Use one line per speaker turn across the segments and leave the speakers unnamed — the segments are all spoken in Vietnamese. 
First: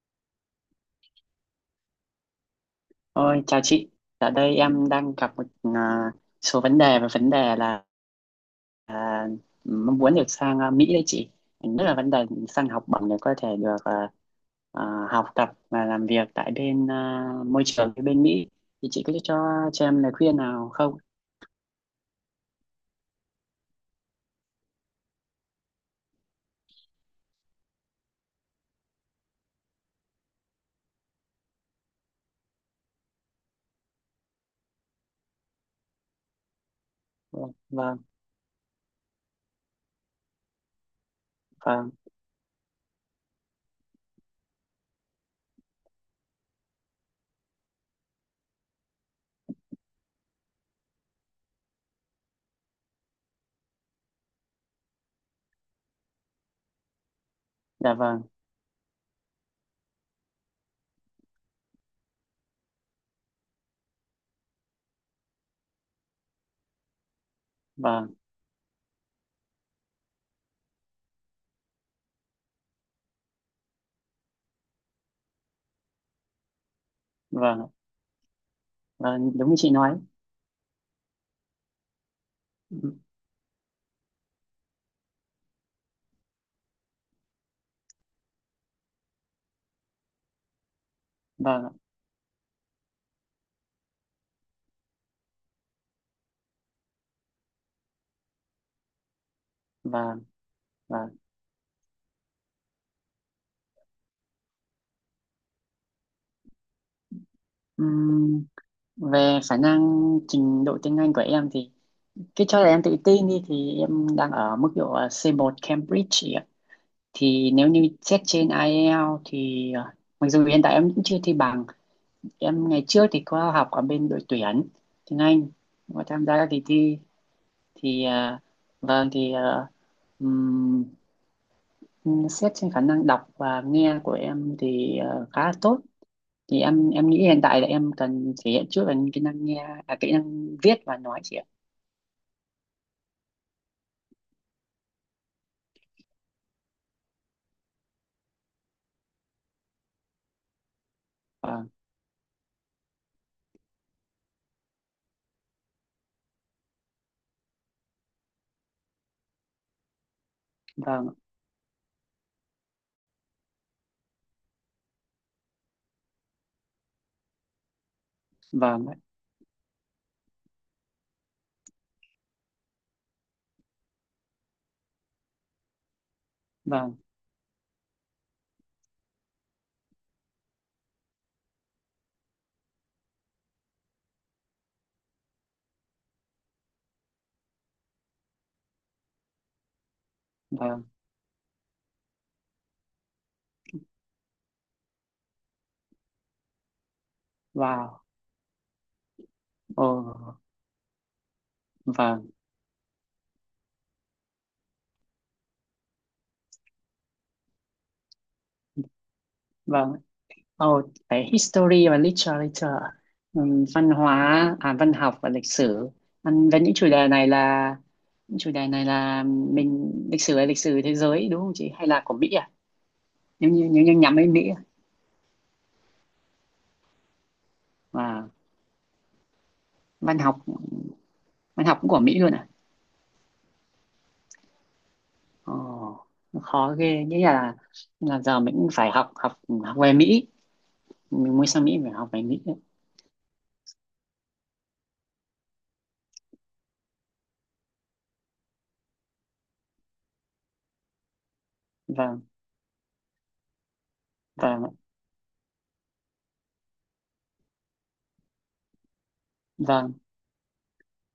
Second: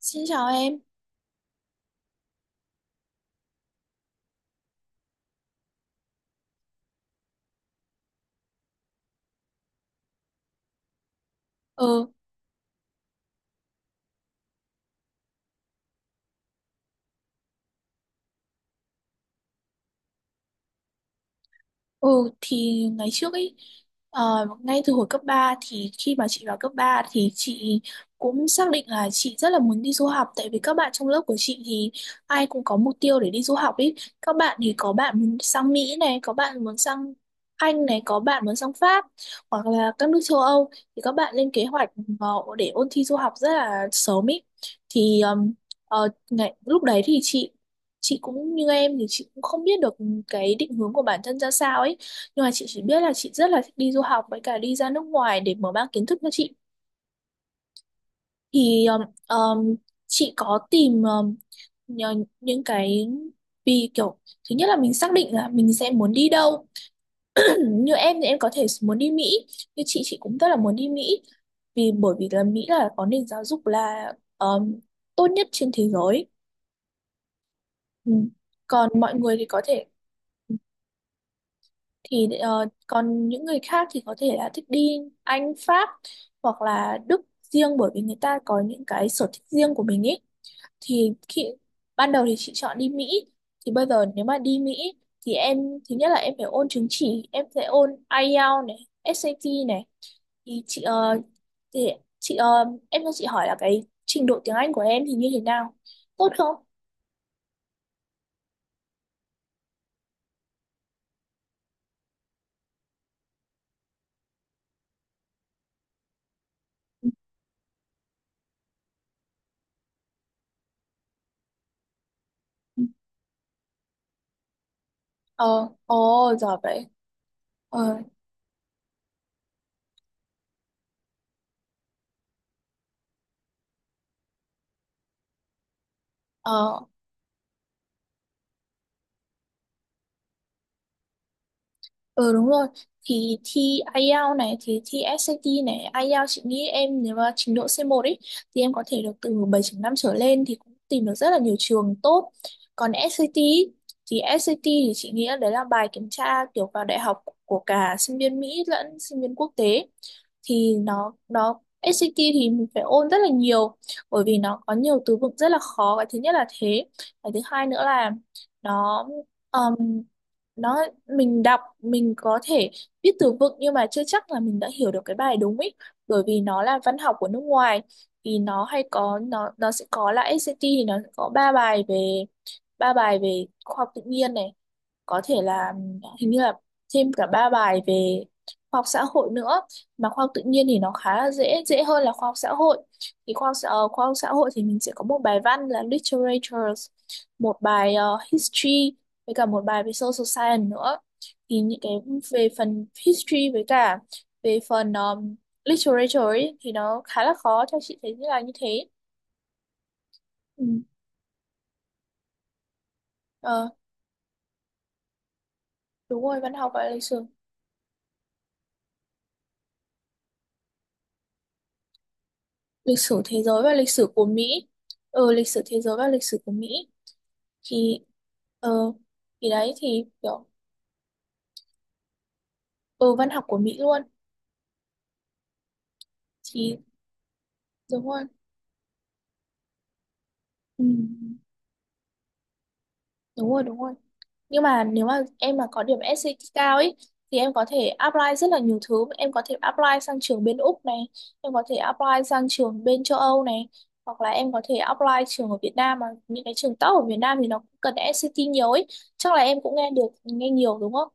Xin chào em.
Ôi, chào chị. Ở đây em đang gặp một à, số vấn đề và vấn đề là à, mong muốn được sang Mỹ đấy chị. Nhất là vấn
Ừ,
đề sang học bổng để có thể được học tập và làm việc tại bên môi trường cái bên Mỹ. Thì chị có cho em lời khuyên nào không?
ừ thì ngày trước ấy, ngay từ hồi cấp 3 thì khi mà chị vào cấp 3 thì chị cũng xác định là chị rất là muốn đi du học, tại vì các bạn trong lớp của chị thì ai cũng có mục tiêu để đi du học ấy. Các bạn thì có bạn muốn sang Mỹ này, có bạn muốn sang
Vâng,
Anh
vâng,
này, có bạn muốn sang Pháp hoặc là các nước châu Âu, thì các bạn lên kế hoạch
vâng,
ờ, để ôn thi du học rất là sớm ấy. Thì ờm, lúc đấy thì chị cũng như em, thì chị cũng không biết được cái định hướng của bản thân ra sao ấy, nhưng mà chị chỉ biết là chị rất là thích đi du học với cả đi ra nước ngoài để mở mang kiến thức cho chị.
dạ vâng,
Thì um, chị có tìm nhờ- những cái, vì kiểu thứ nhất là mình xác định là mình sẽ muốn đi đâu. Như
vâng,
em thì em có thể muốn đi Mỹ, như chị cũng rất là muốn đi Mỹ, vì bởi vì là Mỹ là có nền giáo dục là um, tốt nhất trên thế giới.
vâng,
Ừ, còn mọi
vâng,
người thì
đúng như
có
chị
thể,
nói.
thì còn những người khác thì có thể là thích đi Anh, Pháp hoặc là Đức riêng, bởi vì người ta có những cái sở thích riêng của mình ấy. Thì khi
Vâng,
ban đầu thì chị chọn đi Mỹ, thì bây giờ nếu mà đi Mỹ thì em, thứ nhất là em phải ôn chứng chỉ, em sẽ ôn IELTS này, SAT này.
vâng,
thì chị
vâng.
ờ, thì em cho chị hỏi là cái trình độ tiếng Anh của em thì như thế nào, tốt không?
Ừm, Về khả năng trình độ tiếng Anh của em thì cái cho là em tự tin đi thì em đang ở mức độ C1 Cambridge chị ạ.
Ừ.
Thì nếu như xét trên IELTS thì mặc dù hiện tại em cũng chưa thi bằng, em ngày trước thì có học ở bên đội tuyển tiếng Anh,
ờ
có tham
ồ,
gia các
giỏi
kỳ
vậy.
thi
ờ
thì vâng thì xét trên khả năng đọc và nghe của em thì khá là tốt. Thì
ờ
em nghĩ hiện tại là em cần thể hiện trước là kỹ năng nghe, kỹ năng viết và nói chị ạ.
Ừ, đúng rồi. Thì thi IELTS này, thì thi SAT này, IELTS chị nghĩ em nếu mà trình độ c một ấy thì em có thể được từ 7 năm trở lên thì cũng tìm được rất là nhiều
Vâng,
trường tốt. Còn SAT ý, thì SAT thì chị nghĩ là đấy là bài kiểm tra kiểu vào đại học của cả sinh viên Mỹ lẫn sinh viên quốc tế. Thì nó
vâng,
nó SAT thì mình phải ôn rất là nhiều, bởi vì nó có nhiều từ vựng rất là khó, cái thứ nhất là thế. Cái thứ hai nữa là
vâng,
nó nó, mình đọc mình có thể viết từ vựng nhưng mà chưa chắc là mình đã hiểu được cái bài đúng ý, bởi vì nó là
vâng,
văn học của nước ngoài. Thì nó sẽ có là SAT thì nó sẽ có ba bài về, ba bài về khoa học tự nhiên này, có thể là hình như là thêm cả ba bài về khoa học xã hội nữa. Mà khoa học tự nhiên thì
vâng.
nó khá là dễ dễ hơn là khoa học xã hội. Thì khoa học xã hội thì mình sẽ có một bài văn là literatures, một bài
Wow.
history, với cả một bài
Ồ,
về social science nữa. Thì những cái
vâng,
về phần history với cả về phần literature ấy, thì nó khá là khó, theo chị thấy như là như thế.
vâng.
Ừ.
Ồ, cái history và literature,
Ờ,
văn hóa, văn học và lịch sử.
đúng rồi,
Ăn
văn
với
học
những chủ
và lịch
đề
sử.
này là những chủ đề này là mình lịch sử là lịch sử thế giới đúng không chị? Hay là của Mỹ à?
Lịch sử thế
Nếu
giới
như
và
nếu
lịch
như
sử
nhắm
của
đến Mỹ à?
Mỹ. Ừ, lịch sử thế giới và lịch sử của Mỹ. Thì
Và
ờ, thì đấy thì
văn học
kiểu,
văn học cũng của Mỹ luôn à?
ừ, văn học của Mỹ luôn.
Ồ, nó khó
Thì
ghê. Nghĩa là
đúng
là
rồi.
giờ mình cũng phải học học học về Mỹ.
ừ,
Mình muốn sang Mỹ phải học về Mỹ.
đúng rồi đúng rồi. Nhưng mà nếu mà em mà có điểm SAT cao ấy thì em có thể apply rất là nhiều thứ, em có thể apply sang trường bên Úc này, em có thể apply
Vâng,
sang trường bên châu Âu này, hoặc là em có
vâng, ạ.
thể apply trường ở Việt Nam, mà những cái trường top ở Việt Nam thì nó cũng cần SAT nhiều ấy. Chắc là em cũng
Vâng.
nghe nhiều đúng không?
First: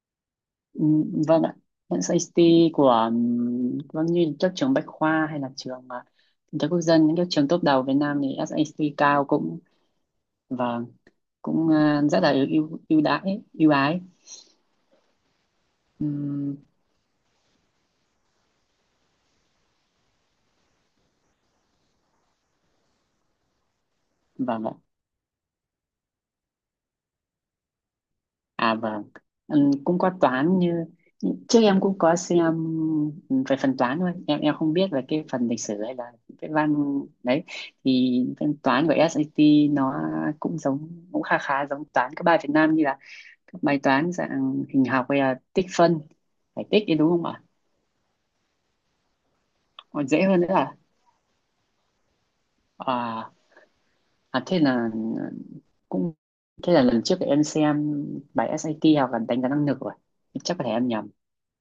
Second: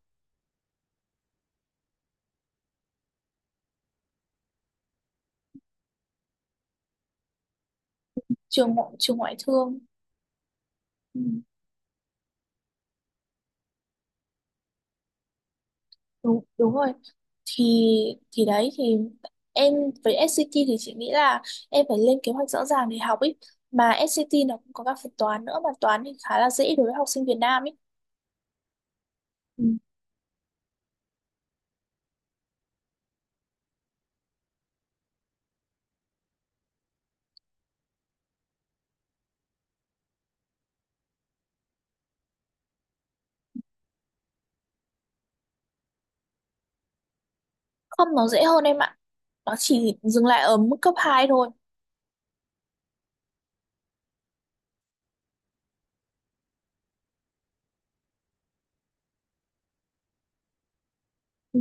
Ừ, vâng ạ. Hiện SAT của vâng như các trường Bách Khoa hay là trường kinh tế quốc dân những các trường top đầu Việt Nam thì SAT
Trường
cao
ngoại
cũng
thương.
và
Ừ,
cũng rất là ưu ưu ưu đãi ưu ái.
đúng
Ừm,
đúng rồi. Thì thì đấy thì em, với SCT thì chị nghĩ là em phải lên kế hoạch rõ ràng để học ấy. Mà SCT nó
vâng
cũng
ạ.
có các phần toán nữa, mà toán thì khá là dễ đối với học sinh Việt Nam ấy.
À vâng.
Ừ.
Cũng có toán như trước em cũng có xem về phần toán thôi em không biết về cái phần lịch sử hay là cái văn đấy. Thì phần toán của SAT nó cũng giống cũng khá khá giống toán các bài Việt Nam, như là các bài toán dạng hình học hay là tích phân giải tích đấy đúng không ạ?
Không, nó dễ hơn em ạ, nó chỉ
Còn dễ
dừng lại
hơn nữa
ở
à?
mức cấp 2 thôi.
à, thế là cũng thế là lần trước thì em xem bài SAT hoặc là đánh giá năng lực rồi, chắc có thể em nhầm.
Ừ,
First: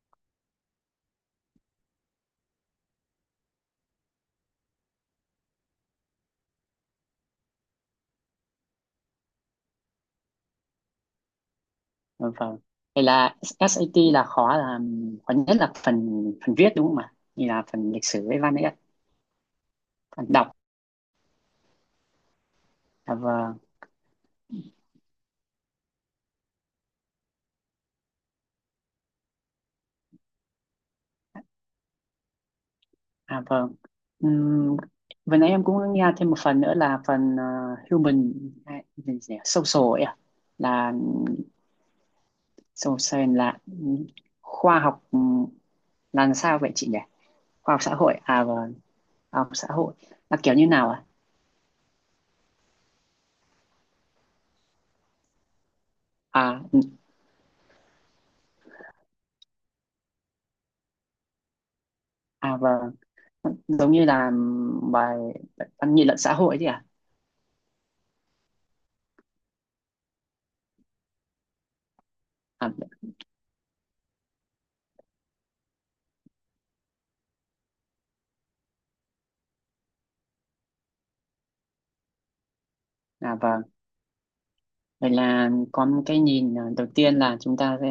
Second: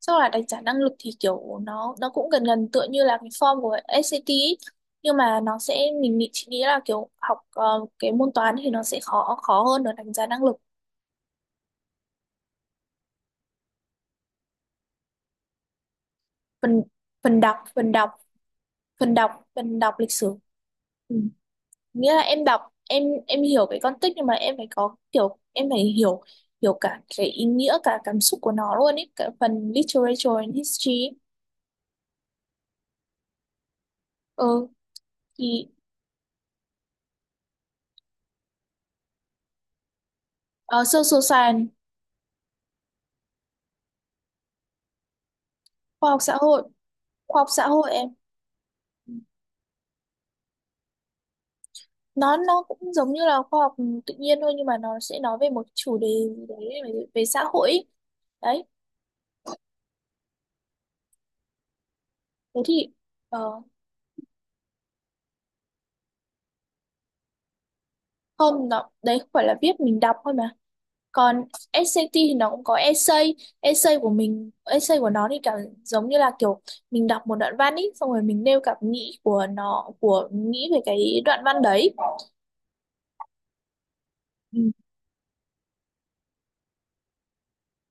sau là đánh giá năng lực thì kiểu nó cũng gần gần tựa như là cái form của SAT ý. Nhưng mà nó sẽ, mình nghĩ chị nghĩ là kiểu học, cái môn toán thì nó sẽ khó khó hơn ở đánh giá năng lực.
Vâng, vâng, vậy là SAT là khó nhất là phần phần viết
Phần
đúng không ạ,
Phần
như
đọc,
là phần lịch sử với văn ấy ạ?
phần đọc lịch
Phần
sử.
đọc.
Ừ, nghĩa là em đọc, em
À
em
vâng.
hiểu cái con tích, nhưng mà em phải có kiểu em phải hiểu hiểu cả cái ý nghĩa, cả cảm xúc của nó luôn ấy, cả phần literature and history ấy.
À vâng.
Ừ,
Ừm, Vừa
thì
nãy em cũng nghe thêm một phần nữa là phần human gì nhỉ? Social ấy ạ.
ờ,
Là
social science,
Social Science là khoa học,
khoa học
là làm
xã
sao
hội.
vậy chị nhỉ?
khoa học xã
Khoa học
hội
xã
em,
hội à, vâng, khoa học xã hội là kiểu như nào à?
nó cũng giống như là khoa học tự nhiên thôi, nhưng mà nó sẽ nói về một chủ đề gì
À,
đấy về, về xã hội ấy. Đấy.
à
Thế thì,
vâng,
ờ,
giống như là bài văn nghị luận xã hội chứ à?
không, nó đấy không phải là viết, mình đọc thôi mà, còn SAT thì nó cũng
À,
có essay. Essay của mình Essay của nó thì cảm, giống như là kiểu mình đọc một đoạn văn ý, xong rồi mình nêu cảm nghĩ của nó của nghĩ về cái đoạn văn đấy.
à vâng,
Ừ.
vậy là có một cái nhìn, đầu tiên là chúng ta sẽ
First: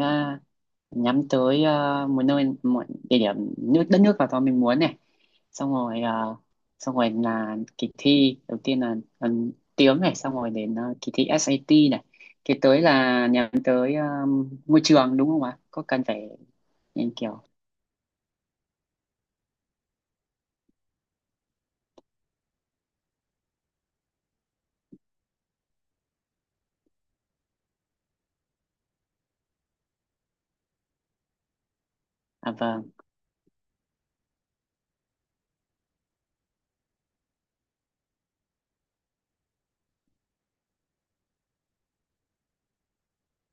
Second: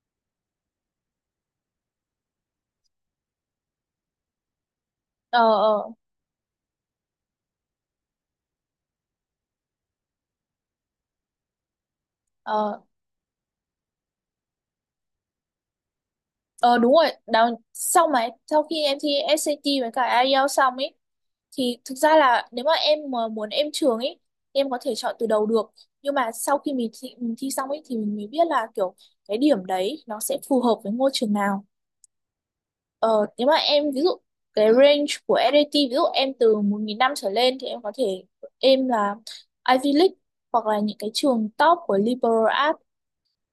nhắm tới một nơi, một địa điểm nước đất nước nào đó mình muốn này,
ờ
xong
ờ
rồi xong rồi là kỳ thi đầu tiên là tiếng này, xong rồi đến kỳ thi ét A SAT này, kế tới
ờ
là nhắm tới môi trường đúng không ạ, có cần phải
Ờ, đúng rồi
nhìn kiểu.
đó. Sau khi em thi SAT với cả IELTS xong ấy, thì thực ra là nếu mà em mà muốn em trường ấy, em có thể chọn từ đầu được, nhưng mà sau khi mình thi xong ấy thì mình mới biết là kiểu cái điểm đấy nó sẽ phù hợp với ngôi trường nào.
À vâng,
Ờ, nếu mà em ví dụ cái range của SAT ví dụ em từ 1.500 trở lên thì em có thể em là Ivy League hoặc là những cái trường top của liberal arts.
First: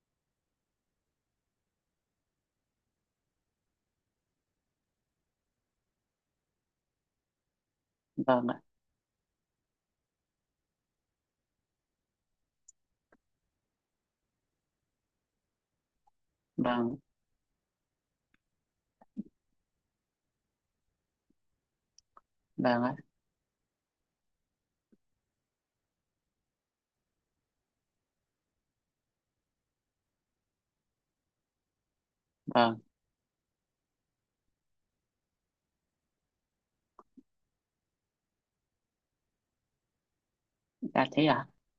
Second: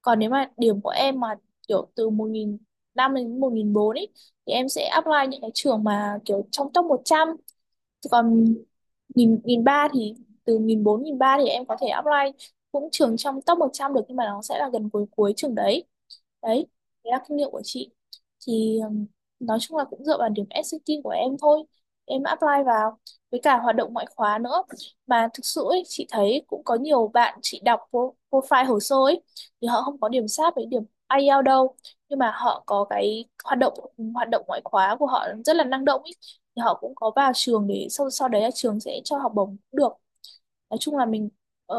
Còn nếu mà điểm của em mà kiểu từ 1.500 đến 1.400 ấy thì em sẽ apply những cái trường mà kiểu trong top 100. Thì còn
vâng ạ,
1.300 thì, từ 1.400, 1.300 thì em có thể apply cũng trường trong top 100 được, nhưng mà nó sẽ là gần cuối cuối trường đấy. Đấy,
vâng,
đấy là kinh nghiệm của chị. Thì nói chung là cũng dựa vào điểm SAT của em thôi, em apply
vâng ạ,
vào, với cả hoạt động ngoại khóa nữa. Mà thực sự ấy, chị thấy cũng có nhiều bạn, chị đọc profile hồ sơ ấy, thì họ không có điểm sát với điểm IELTS đâu, nhưng mà họ
vâng.
có cái hoạt động ngoại khóa của họ rất là năng động ấy, thì họ cũng có vào trường để sau sau đấy là trường sẽ cho học bổng cũng được. Nói chung là
Đã thế
mình,
à?
ờ,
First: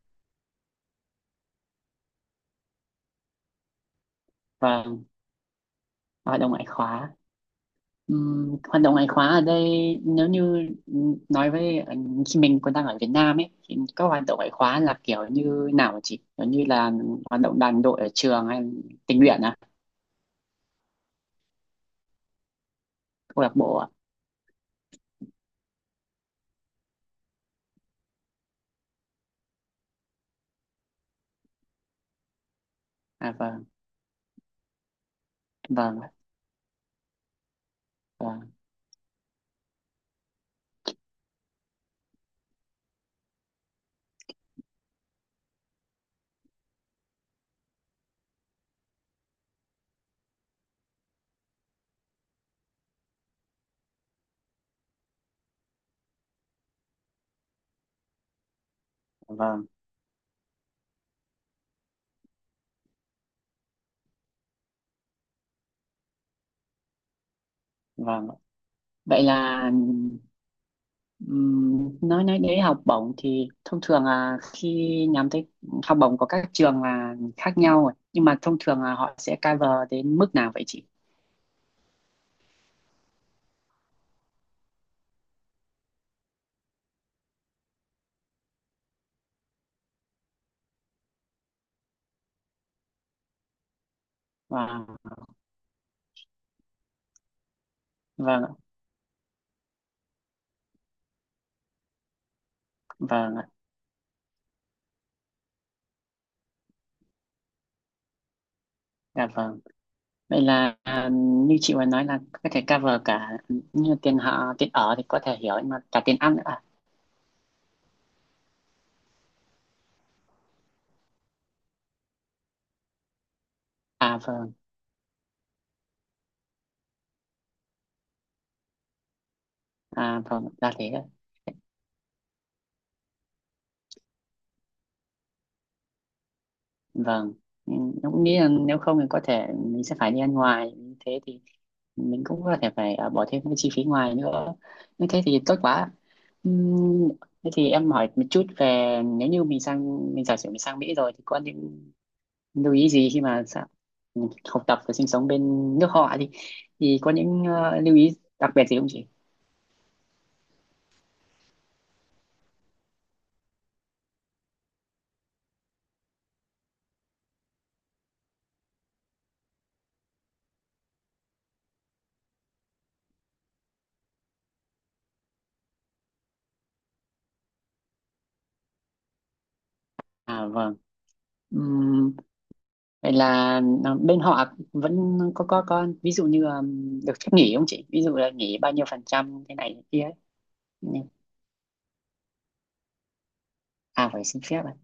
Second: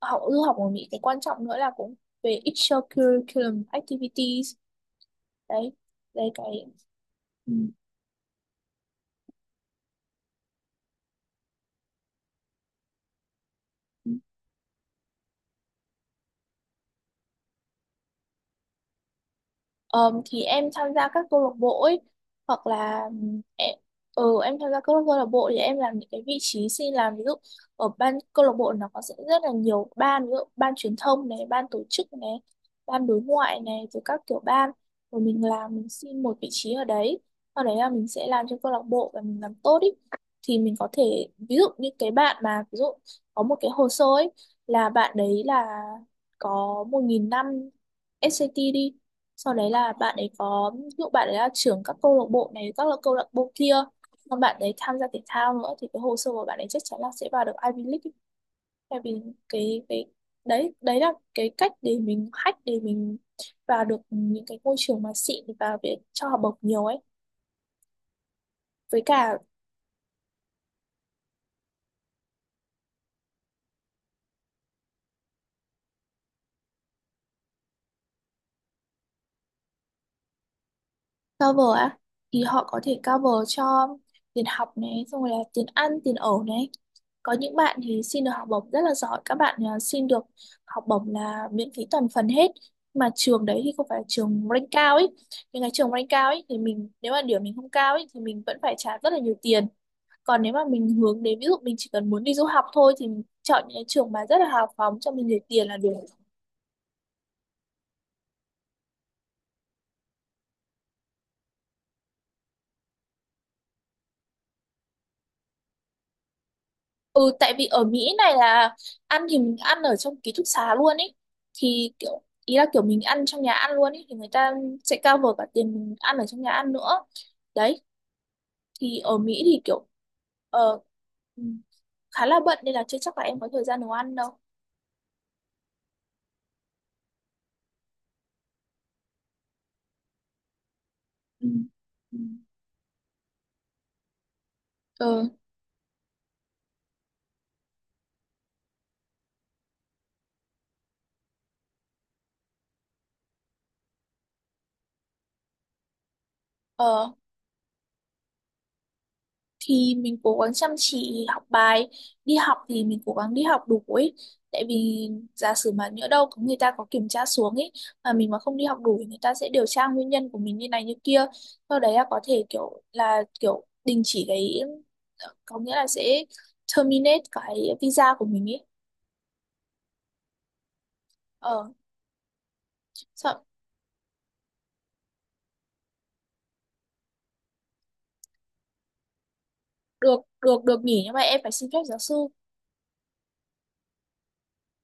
học du học ở Mỹ cái quan trọng nữa là cũng về extracurriculum activities.
Vâng.
Đấy. Đấy
Hoạt
cái
đồng ngoại khóa.
Ừ.
Hoạt động ngoại khóa ở đây nếu như nói với khi mình còn đang ở Việt Nam ấy thì các hoạt động ngoại khóa là kiểu như nào hả chị, kiểu như là hoạt động đoàn đội ở trường hay tình nguyện à?
Thì em tham gia các câu lạc bộ ấy, hoặc là
Câu lạc bộ
em,
à?
ừ, em tham gia các câu lạc bộ thì em làm những cái vị trí xin làm, ví dụ ở ban câu lạc bộ nó có sẽ rất là nhiều ban, ví dụ ban truyền thông này, ban tổ chức này, ban đối
À
ngoại
vâng,
này, rồi các kiểu ban, rồi mình làm, mình
vâng,
xin một vị trí ở đấy, sau đấy là mình sẽ làm
vâng,
cho câu lạc bộ và mình làm tốt ý. Thì mình có thể ví dụ như cái bạn mà ví dụ có một cái hồ sơ ấy, là bạn đấy là có 1500 SAT đi, sau đấy là bạn ấy có, ví dụ bạn ấy là trưởng các câu lạc bộ này, các là câu lạc bộ kia, còn bạn ấy tham gia thể thao nữa, thì cái hồ sơ của bạn ấy chắc chắn là sẽ vào được Ivy League ấy. Tại vì
vâng,
cái đấy, đấy là cái cách để mình hack để mình vào được những cái môi trường mà xịn và để cho học bổng nhiều ấy.
vâng.
Với
Vậy
cả,
là nói đến học bổng thì thông thường là khi nhắm tới học bổng của các trường là khác nhau rồi. Nhưng mà thông thường là họ sẽ cover đến mức nào vậy chị?
cover á, thì họ có thể cover cho tiền học này, xong rồi là tiền ăn tiền ở này. Có những bạn thì xin được học bổng rất là giỏi, các bạn xin được học bổng là miễn phí toàn phần hết, mà trường đấy thì không phải là trường rank
Vâng,
cao ấy. Những cái trường rank cao ấy thì mình nếu mà điểm mình không cao ấy thì mình
vâng ạ,
vẫn phải trả rất là nhiều tiền. Còn nếu mà mình hướng đến ví dụ mình chỉ cần muốn đi du học thôi thì mình
vâng ạ,
chọn những cái trường mà rất là hào phóng cho mình để tiền là được.
dạ vâng. Vậy là như chị vừa nói là có thể cover cả như tiền họ tiền ở thì có thể hiểu, nhưng mà cả tiền ăn nữa à?
Ừ, tại vì ở Mỹ này là ăn thì mình ăn ở trong ký túc xá luôn ấy, thì kiểu ý là kiểu mình ăn trong nhà ăn luôn ấy thì
À
người ta
vâng,
sẽ cover cả tiền mình ăn ở trong nhà ăn nữa. Đấy, thì ở Mỹ thì kiểu
à vâng, là
ờ,
thế ạ.
ừ, khá là bận nên là chưa chắc là em có thời gian nấu ăn đâu.
Vâng. Ừ, em cũng nghĩ là nếu không thì có thể mình sẽ phải đi ăn ngoài, như thế thì
Ừ. Ừ.
mình cũng có thể phải bỏ thêm cái chi phí ngoài nữa. Như thế
Ờ,
thì tốt quá. Ừm, Thế thì em hỏi một chút, về nếu như mình sang mình giả sử mình sang Mỹ rồi thì có những lưu ý gì khi mà học tập và sinh sống bên nước họ đi, thì có
ờ.
những lưu ý đặc biệt gì không chị?
Thì mình cố gắng chăm chỉ học bài, đi học thì mình cố gắng đi học đủ ấy, tại vì giả sử mà nhỡ đâu có người ta có kiểm tra xuống ấy mà mình mà không đi học đủ thì người ta sẽ điều tra nguyên nhân của mình như này như kia, sau đấy là có thể kiểu là kiểu đình chỉ cái, có nghĩa là sẽ terminate cái visa của mình ấy.
À vâng.
ờ
Ừm, Vậy
Sợ.
là bên họ vẫn có ví dụ như được phép nghỉ không chị, ví dụ là nghỉ bao nhiêu phần trăm thế này thế kia ấy?
Được, được nghỉ
Nhưng-
nhưng mà em phải xin phép giáo sư.
à phải xin phép à?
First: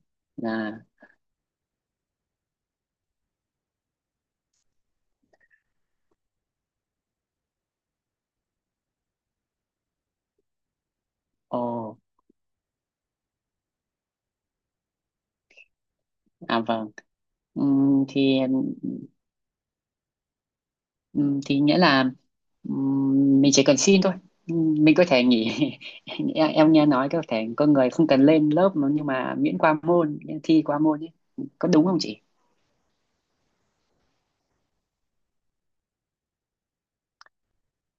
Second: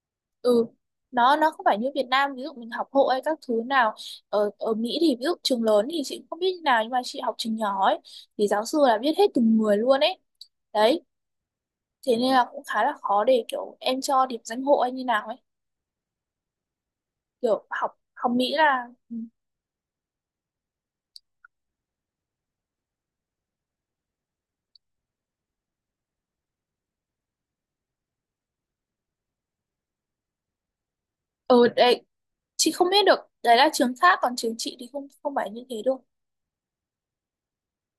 Ừ,
Là
nó không phải như Việt Nam ví dụ mình học hộ hay các thứ nào. Ở ở Mỹ thì ví dụ trường lớn thì chị cũng không biết như nào, nhưng mà chị học trường nhỏ ấy thì giáo sư là biết hết từng người luôn ấy. Đấy,
ồ.
thế nên là cũng khá là khó để kiểu em cho điểm danh hộ hay như nào ấy.
À vâng.
Kiểu học
Ừm,
học
thì
Mỹ là ừ.
Thì nghĩa là mình chỉ cần xin thôi. Mình có thể nghỉ. Em nghe nói có thể có người không cần lên lớp mà nhưng mà miễn qua môn, miễn thi qua môn ấy,
Ừ,
có đúng không
đấy.
chị?
Chị không biết được, đấy là trường khác, còn trường chị thì không không phải như thế đâu.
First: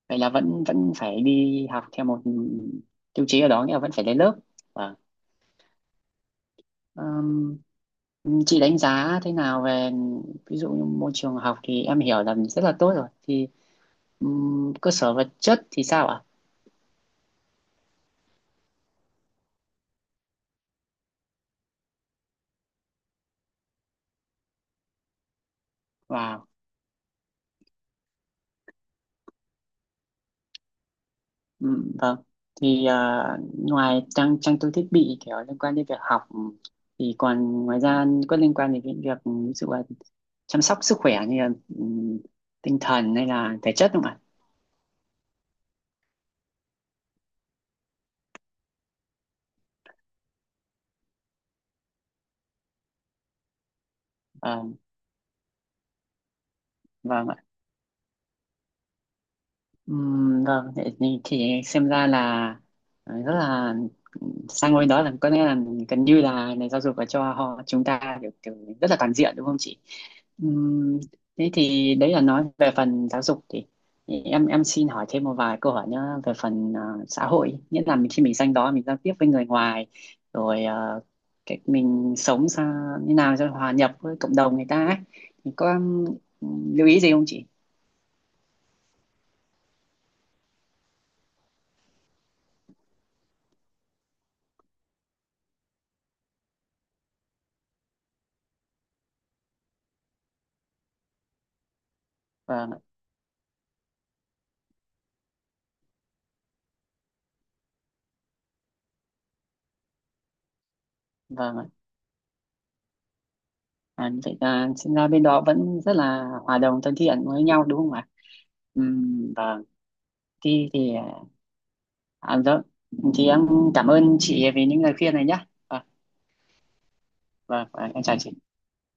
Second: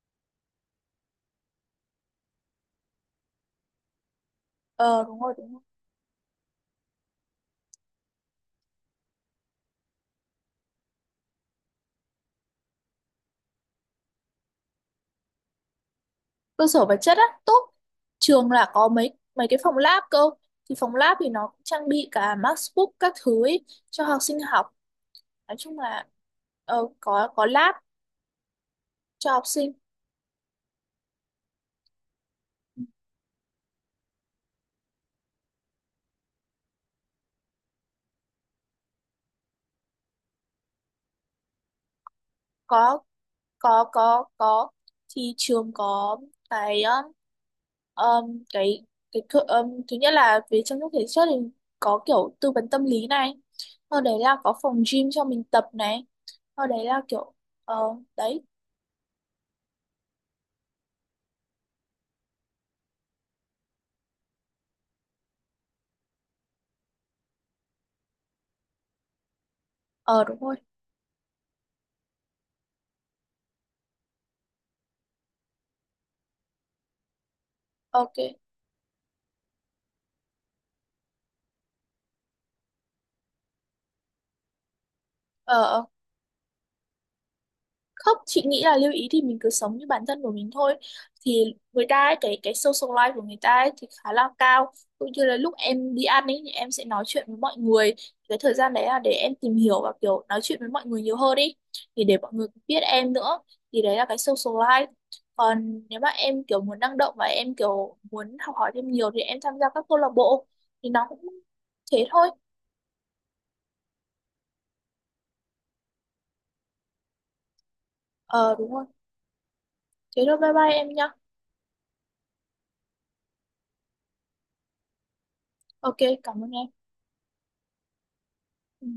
Vậy là vẫn vẫn phải đi học theo một tiêu chí ở đó, nghĩa là vẫn phải lên lớp. Vâng.
Ờ, đúng rồi, đúng rồi.
Chị đánh giá thế nào về ví dụ như môi trường học thì em hiểu là rất là tốt rồi, thì cơ sở vật chất thì sao ạ?
Cơ sở vật chất á? Tốt. Trường là có mấy mấy cái phòng lab cơ, thì phòng lab thì nó cũng trang bị cả MacBook các thứ ấy, cho học sinh học. Nói chung là
Wow.
có lab cho học sinh.
Ừ, vâng. Thì ngoài trang trang bị thiết bị kiểu liên quan đến việc học thì còn ngoài ra có liên quan đến cái việc, ví dụ là chăm sóc sức khỏe như là ừ, tinh
có
thần hay là thể chất không ạ?
có, thì trường có cái um, cái thứ nhất là về chăm sóc thể chất thì có kiểu tư vấn tâm lý này, sau đấy là có
Ờ,
phòng gym cho mình tập này, sau đấy là
vâng
kiểu
ạ.
ờ. Đấy.
Vâng, vậy thì xem ra là rất là, sang ngôi đó là có nghĩa là gần như là nền giáo dục là cho họ chúng ta kiểu rất là toàn diện đúng không chị?
Ờ đúng rồi.
Ừm, Thế thì đấy là nói về phần giáo dục, thì em xin hỏi thêm một vài câu hỏi nữa về phần xã hội, nghĩa là mình,
Ok.
khi mình sang đó mình giao tiếp với người ngoài rồi cách mình sống sao như nào cho hòa nhập với cộng đồng người ta ấy. Thì
ờ
có
ờ
lưu ý gì không chị?
Không, chị nghĩ là lưu ý thì mình cứ sống như bản thân của mình thôi. Thì người ta ấy, cái social life của người ta ấy thì khá là cao, cũng như là lúc em đi ăn ấy thì em sẽ nói chuyện với mọi người, cái thời gian đấy là để em tìm hiểu và kiểu nói chuyện với mọi người nhiều hơn đi, thì để mọi người
Vâng ạ,
biết em nữa. Thì đấy là cái social life. Còn nếu mà em kiểu muốn năng động và em kiểu muốn học hỏi thêm nhiều thì em tham gia các câu lạc bộ thì nó cũng
vâng ạ.
thế thôi.
À, như vậy là sinh ra bên đó vẫn rất là hòa đồng thân thiện với nhau đúng không ạ?
Ờ đúng rồi.
Vâng.
Thế thôi, bye
Thì
bye em
thì
nhá.
vâng. Thì em cảm ơn chị vì những lời khuyên này nhé. Vâng,
Ok, cảm ơn em.
vâng, vâng, em chào chị.
Ừ.